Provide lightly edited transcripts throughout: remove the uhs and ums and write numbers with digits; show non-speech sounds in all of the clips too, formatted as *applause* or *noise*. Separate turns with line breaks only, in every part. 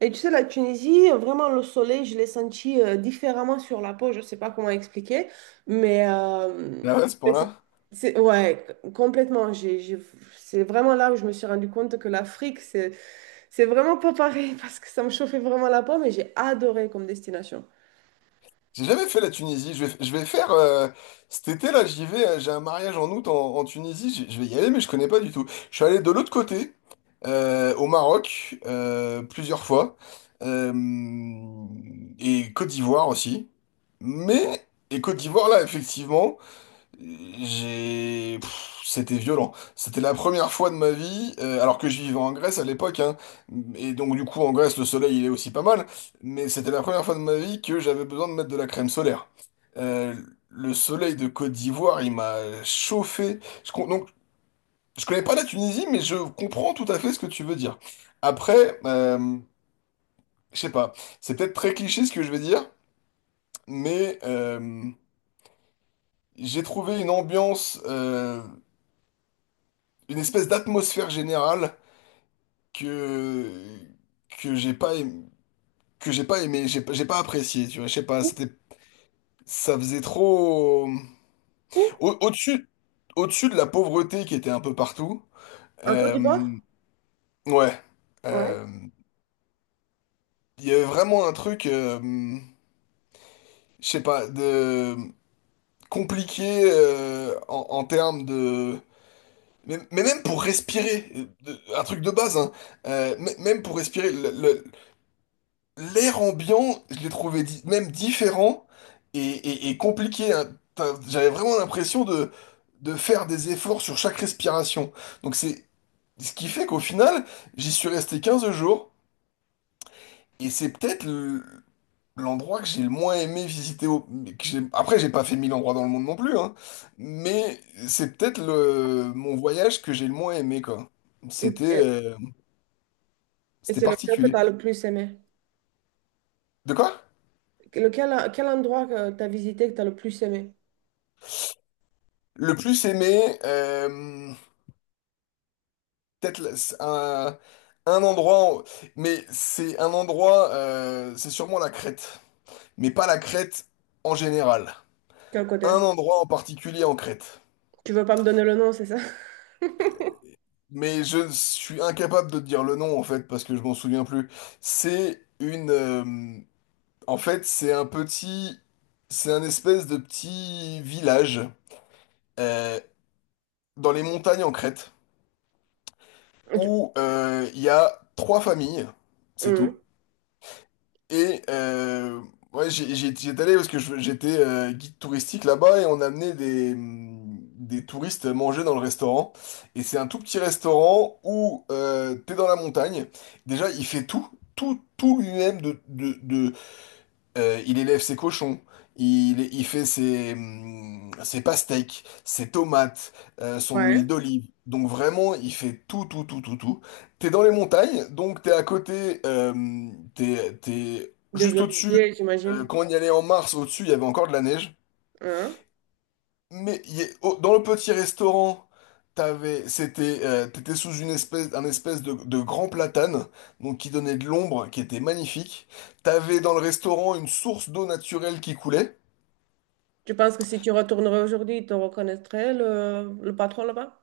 Et tu sais, la Tunisie, vraiment, le soleil, je l'ai senti différemment sur la peau. Je ne sais pas comment expliquer, mais
Ah ouais, à ce
c'est,
point-là?
ouais, complètement. C'est vraiment là où je me suis rendu compte que l'Afrique c'est vraiment pas pareil *laughs* parce que ça me chauffait vraiment la peau, mais j'ai adoré comme destination.
J'ai jamais fait la Tunisie. Je vais faire cet été-là, j'y vais. J'ai un mariage en août en Tunisie. Je vais y aller, mais je connais pas du tout. Je suis allé de l'autre côté, au Maroc, plusieurs fois, euh, et Côte d'Ivoire aussi. Mais et Côte d'Ivoire là, effectivement. C'était violent. C'était la première fois de ma vie, alors que je vivais en Grèce à l'époque, hein, et donc du coup en Grèce le soleil il est aussi pas mal, mais c'était la première fois de ma vie que j'avais besoin de mettre de la crème solaire. Euh, le soleil de Côte d'Ivoire il m'a chauffé. Donc je connais pas la Tunisie, mais je comprends tout à fait ce que tu veux dire. Après, je sais pas, c'est peut-être très cliché ce que je vais dire, mais j'ai trouvé une ambiance. Une espèce d'atmosphère générale que que j'ai pas aimé, que j'ai pas aimé, j'ai pas apprécié, tu vois, je sais pas,
Où?
c'était ça faisait trop
Où?
au-dessus au-dessus de la pauvreté qui était un peu partout.
En Côte
euh,
d'Ivoire?
ouais.
Ouais.
euh, Il y avait vraiment un truc je sais pas de compliqué en termes de mais même pour respirer, un truc de base, hein, même pour respirer, l'air ambiant, je l'ai trouvé même différent et compliqué. Hein. J'avais vraiment l'impression de faire des efforts sur chaque respiration. Donc c'est ce qui fait qu'au final, j'y suis resté 15 jours et c'est peut-être l'endroit que j'ai le moins aimé visiter. Après, j'ai pas fait mille endroits dans le monde non plus, hein, mais c'est peut-être mon voyage que j'ai le moins aimé, quoi. C'était
Et, et
c'était
c'est lequel que tu
particulier.
as le plus aimé?
De quoi?
Lequel, quel endroit que tu as visité que tu as le plus aimé?
Le plus aimé. Peut-être c'est un endroit, mais c'est un endroit, c'est sûrement la Crète, mais pas la Crète en général.
Quel
Un
côté?
endroit en particulier en Crète.
Tu veux pas me donner le nom, c'est ça? *laughs*
Mais je suis incapable de te dire le nom en fait parce que je m'en souviens plus. C'est une, en fait, c'est un petit, c'est un espèce de petit village euh, dans les montagnes en Crète
Tu-
où il y a trois familles, c'est tout.
Hmm.
Et ouais, j'étais allé parce que j'étais guide touristique là-bas et on amenait des touristes manger dans le restaurant. Et c'est un tout petit restaurant où t'es dans la montagne. Déjà, il fait tout, tout, tout lui-même de, il élève ses cochons, il fait ses, ses pastèques, ses tomates, son huile
Ouais.
d'olive. Donc vraiment, il fait tout, tout, tout, tout, tout. T'es dans les montagnes, donc t'es à côté, t'es
Des
juste au-dessus.
oliviers, j'imagine.
Quand on y allait en mars, au-dessus, il y avait encore de la neige.
Hein.
Mais il y a- oh, dans le petit restaurant, t'avais, c'était, t'étais sous une espèce, un espèce de grand platane, donc qui donnait de l'ombre, qui était magnifique. T'avais dans le restaurant une source d'eau naturelle qui coulait.
Tu penses que si tu retournerais aujourd'hui, ils te reconnaîtraient le patron là-bas?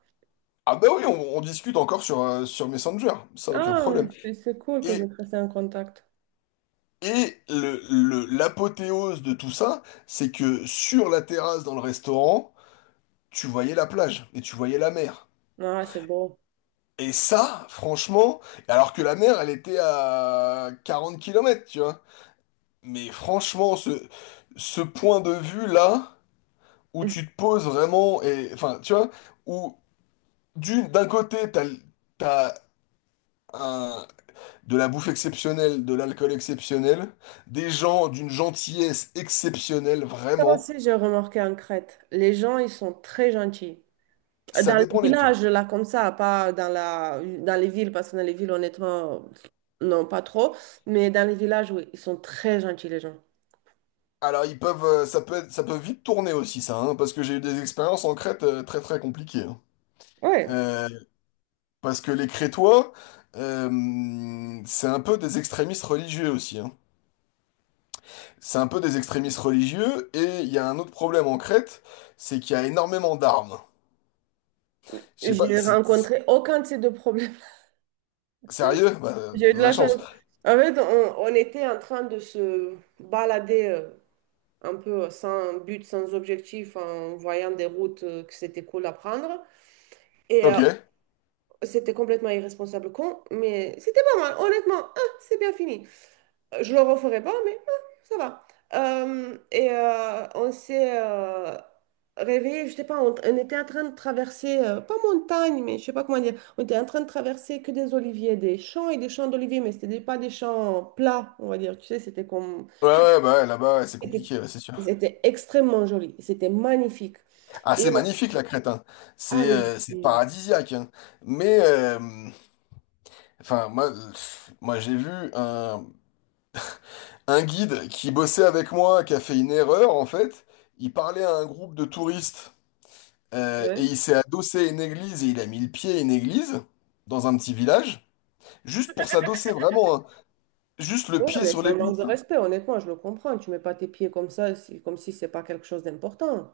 Ah bah oui, on discute encore sur, sur Messenger, ça aucun
Ah,
problème.
c'est cool que vous
Et,
êtes restés en contact.
et le, l'apothéose de tout ça, c'est que sur la terrasse dans le restaurant, tu voyais la plage et tu voyais la mer.
Ah, c'est beau.
Et ça, franchement, alors que la mer, elle était à 40 kilomètres, tu vois. Mais franchement, ce point de vue-là, où tu te
*laughs*
poses vraiment, et, enfin, tu vois, où d'un côté, t'as un- de la bouffe exceptionnelle, de l'alcool exceptionnel, des gens d'une gentillesse exceptionnelle,
Ça
vraiment,
aussi, j'ai remarqué en Crète. Les gens, ils sont très gentils.
ça
Dans les
dépend lesquels.
villages, là, comme ça, pas dans la, dans les villes, parce que dans les villes, honnêtement, non, pas trop. Mais dans les villages, oui, ils sont très gentils, les gens.
Alors, ils peuvent, ça peut ça peut vite tourner aussi, ça, hein, parce que j'ai eu des expériences en Crète très très compliquées. Hein.
Ouais.
Euh, Parce que les Crétois, c'est un peu des extrémistes religieux aussi. Hein. C'est un peu des extrémistes religieux, et il y a un autre problème en Crète, c'est qu'il y a énormément d'armes. Je sais pas,
J'ai rencontré aucun de ces deux problèmes. *laughs*
Sérieux? Bah,
J'ai eu de
de la
la chance.
chance.
En fait, on était en train de se balader un peu sans but, sans objectif, en voyant des routes que c'était cool à prendre. Et
Ok. Ouais,
c'était complètement irresponsable, con, mais c'était pas mal, honnêtement. Ah, c'est bien fini. Je le referai pas, mais ah, ça va. On s'est réveillé, je sais pas, on était en train de traverser, pas montagne, mais je sais pas comment dire, on était en train de traverser que des oliviers, des champs et des champs d'oliviers, mais pas des champs plats, on va dire. Tu sais, c'était comme, je sais pas,
ouais, bah ouais, là-bas, ouais, c'est
c'était
compliqué, ouais, c'est sûr.
c'était extrêmement joli, c'était magnifique.
Ah,
Et
c'est
on-
magnifique, la Crète, hein.
ah, mais
C'est
c'est.
paradisiaque, hein. Mais, enfin, moi, pff, moi j'ai vu un guide qui bossait avec moi, qui a fait une erreur, en fait. Il parlait à un groupe de touristes, et
Ouais.
il s'est adossé à une église, et il a mis le pied à une église, dans un petit village. Juste pour s'adosser, vraiment. Hein. Juste le
Ouais,
pied
mais
sur
c'est un manque
l'église.
de
Hein.
respect, honnêtement, je le comprends. Tu mets pas tes pieds comme ça, c'est- comme si c'est pas quelque chose d'important.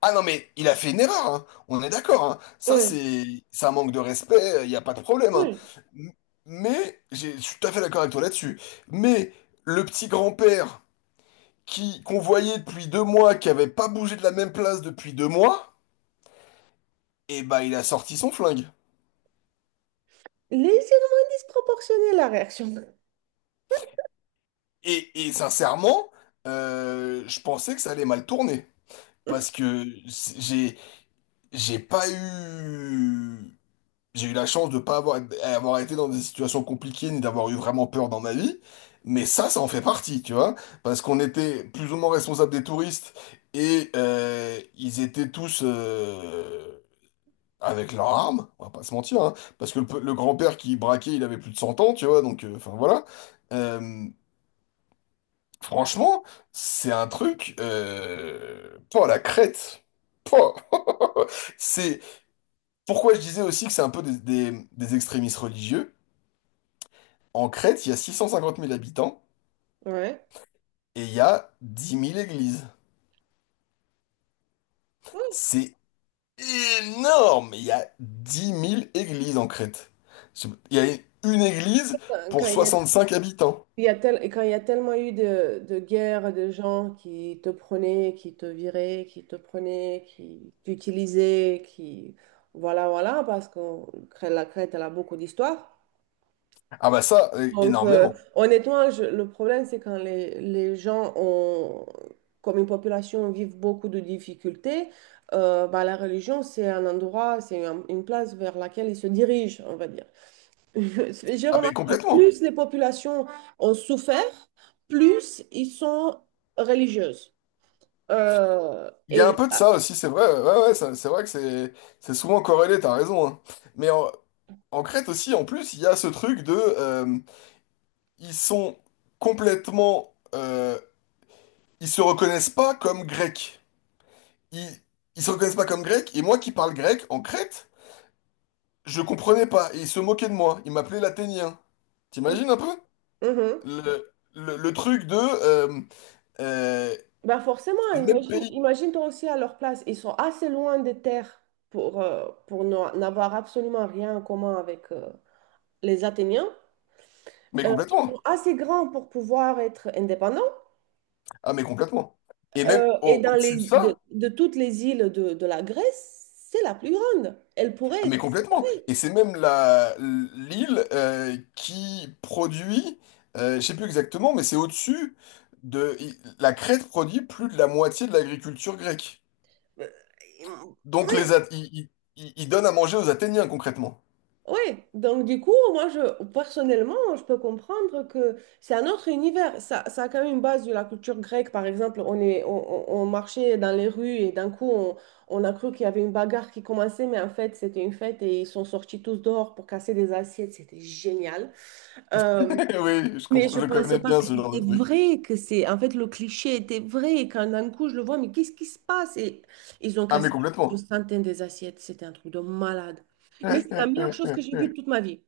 Ah non, mais il a fait une erreur. Hein. On est d'accord. hein. Ça,
Oui.
c'est un manque de respect. Il n'y a pas de problème. Hein.
Ouais.
M- Mais, je suis tout à fait d'accord avec toi là-dessus. Mais le petit grand-père qui qu'on voyait depuis deux mois, qui avait pas bougé de la même place depuis deux mois, eh ben, il a sorti son flingue.
Légèrement disproportionnée la réaction.
Et sincèrement, je pensais que ça allait mal tourner. Parce que c'est- j'ai j'ai pas eu. J'ai eu la chance de pas avoir, avoir été dans des situations compliquées ni d'avoir eu vraiment peur dans ma vie. Mais ça en fait partie, tu vois. Parce qu'on était plus ou moins responsables des touristes et ils étaient tous avec leurs armes, on va pas se mentir. Hein. Parce que le, le grand-père qui braquait, il avait plus de 100 ans, tu vois. Donc, enfin voilà. Euh, Franchement, c'est un truc... Pouah, la crête. Pouah. *laughs* C'est pourquoi je disais aussi que c'est un peu des extrémistes religieux. En Crète, il y a six cent cinquante mille habitants
Ouais.
et il y a dix mille églises.
Oui.
C'est énorme! Il y a dix mille églises en Crète. Il y a une église
Quand
pour
il y a,
65 habitants.
quand il y a tellement eu de guerres, de gens qui te prenaient, qui te viraient, qui te prenaient, qui t'utilisaient, qui... Voilà, voilà, parce que la Crète, elle a beaucoup d'histoire.
Ah bah ça,
Donc,
énormément.
honnêtement, je- le problème, c'est quand les gens ont, comme une population, vivent beaucoup de difficultés, bah, la religion, c'est un endroit, c'est un- une place vers laquelle ils se dirigent, on va dire. *laughs* J'ai
Ah mais
remarqué,
complètement.
plus les populations ont souffert, plus ils sont religieuses. Euh,
Il y a un
et
peu de ça aussi, c'est vrai. Ouais, ouais, c'est vrai que c'est souvent corrélé, t'as raison. Hein. Mais en Crète aussi, en plus, il y a ce truc de... Ils sont complètement... Ils se reconnaissent pas comme grecs. ils, Ils se reconnaissent pas comme grecs, et moi qui parle grec en Crète, je comprenais pas, et ils se moquaient de moi, ils m'appelaient l'athénien. T'imagines un peu?
Mhm.
Le truc de... euh,
Ben forcément,
c'est le même
imagine,
pays.
imagine-toi aussi à leur place. Ils sont assez loin des terres pour, n'avoir absolument rien en commun avec les Athéniens.
Mais
Ils sont
complètement.
assez grands pour pouvoir être indépendants.
Ah mais complètement. Et même
Et
au,
dans
dessus de
les,
ça,
de toutes les îles de la Grèce, c'est la plus grande. Elle pourrait
ah, mais
être
complètement.
séparée.
Et c'est même la l'île qui produit, je sais plus exactement, mais c'est au-dessus de... La Crète produit plus de la moitié de l'agriculture grecque.
Euh,
Donc les
Oui.
Ils donnent à manger aux Athéniens concrètement.
Oui, donc du coup, moi, je, personnellement, je peux comprendre que c'est un autre univers. Ça a quand même une base de la culture grecque. Par exemple, on est, on marchait dans les rues et d'un coup, on a cru qu'il y avait une bagarre qui commençait, mais en fait, c'était une fête et ils sont sortis tous dehors pour casser des assiettes. C'était génial. Euh,
*laughs* Oui, je
mais je
je
pensais
connais
pas
bien
que
ce genre
c'était
de truc.
vrai, que c'est... En fait, le cliché était vrai. Et quand d'un coup, je le vois, mais qu'est-ce qui se passe? Et ils ont
Ah mais
cassé je pense, une
complètement.
centaine des assiettes. C'était un truc de malade. Mais c'est la meilleure chose que j'ai vue
*laughs*
de toute ma vie.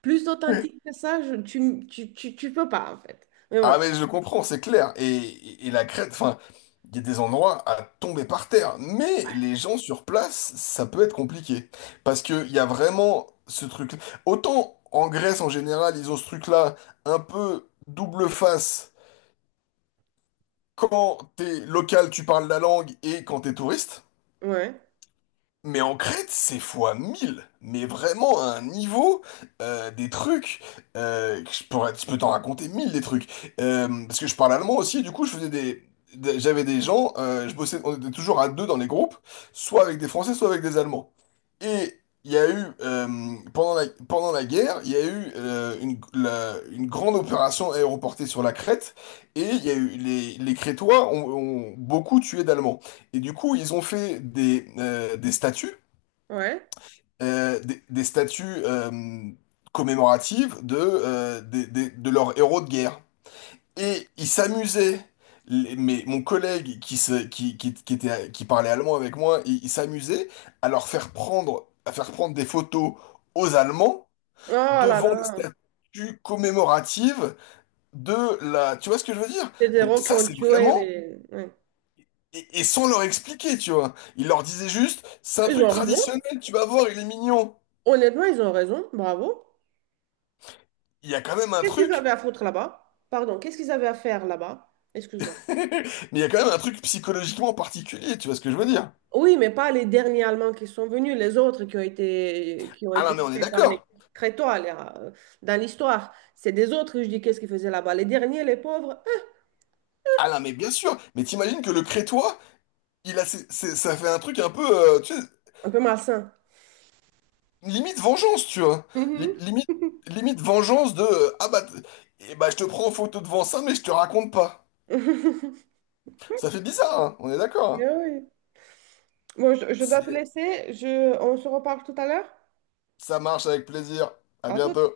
Plus authentique que ça, je- tu peux pas, en fait. Mais
Ah
bon,
mais je comprends, c'est clair. Et, et la Crète, enfin, il y a des endroits à tomber par terre. Mais les gens sur place, ça peut être compliqué. Parce qu'il y a vraiment ce truc. Autant en Grèce en général, ils ont ce truc-là un peu double face. Quand t'es local, tu parles la langue et quand t'es touriste.
ouais,
Mais en Crète, c'est fois 1000. Mais vraiment à un niveau, des trucs, que je pourrais, je peux t'en raconter 1000 des trucs. Parce que je parle allemand aussi, du coup, je faisais des, j'avais des gens, je bossais, on était toujours à deux dans les groupes, soit avec des Français, soit avec des Allemands. Et il y a eu, pendant la guerre, il y a eu une, une grande opération aéroportée sur la Crète, et il y a eu, les Crétois ont beaucoup tué d'Allemands. Et du coup, ils ont fait des statues,
ouais.
des statues commémoratives de, de leurs héros de guerre. Et ils s'amusaient. Mais mon collègue qui était, qui parlait allemand avec moi, il s'amusait à leur faire prendre, à faire prendre des photos aux Allemands
Oh là
devant les
là,
statues commémoratives de la... Tu vois ce que je veux dire?
c'est des
Donc
héros qui
ça,
ont
c'est
tué
vraiment...
les... ouais.
Et sans leur expliquer, tu vois. Il leur disait juste, c'est un
Ils
truc
ont raison.
traditionnel, tu vas voir, il est mignon.
Honnêtement, ils ont raison. Bravo.
Il y a quand même un
Qu'est-ce qu'ils
truc,
avaient à foutre là-bas? Pardon, qu'est-ce qu'ils avaient à faire là-bas?
*laughs*
Excuse-moi.
mais il y a quand même un truc psychologiquement particulier, tu vois ce que je veux dire?
Oui, mais pas les derniers Allemands qui sont venus, les autres qui ont
Ah non,
été
mais on est
tués par les
d'accord.
Crétois dans l'histoire. C'est des autres que je dis qu'est-ce qu'ils faisaient là-bas. Les derniers, les pauvres,
Ah non, mais bien sûr. Mais t'imagines que le crétois, il a, ça fait un truc un peu, tu sais,
un peu malsain.
limite vengeance, tu vois.
Mhm.
Limite, limite vengeance de, ah bah, et bah, je te prends en photo devant ça, mais je te raconte pas.
*laughs*
Ça fait bizarre, hein, on est d'accord.
Mais
hein.
oui. Bon, je dois te
C'est-
laisser. Je, on se reparle tout à l'heure.
Ça marche avec plaisir. À
À tout.
bientôt.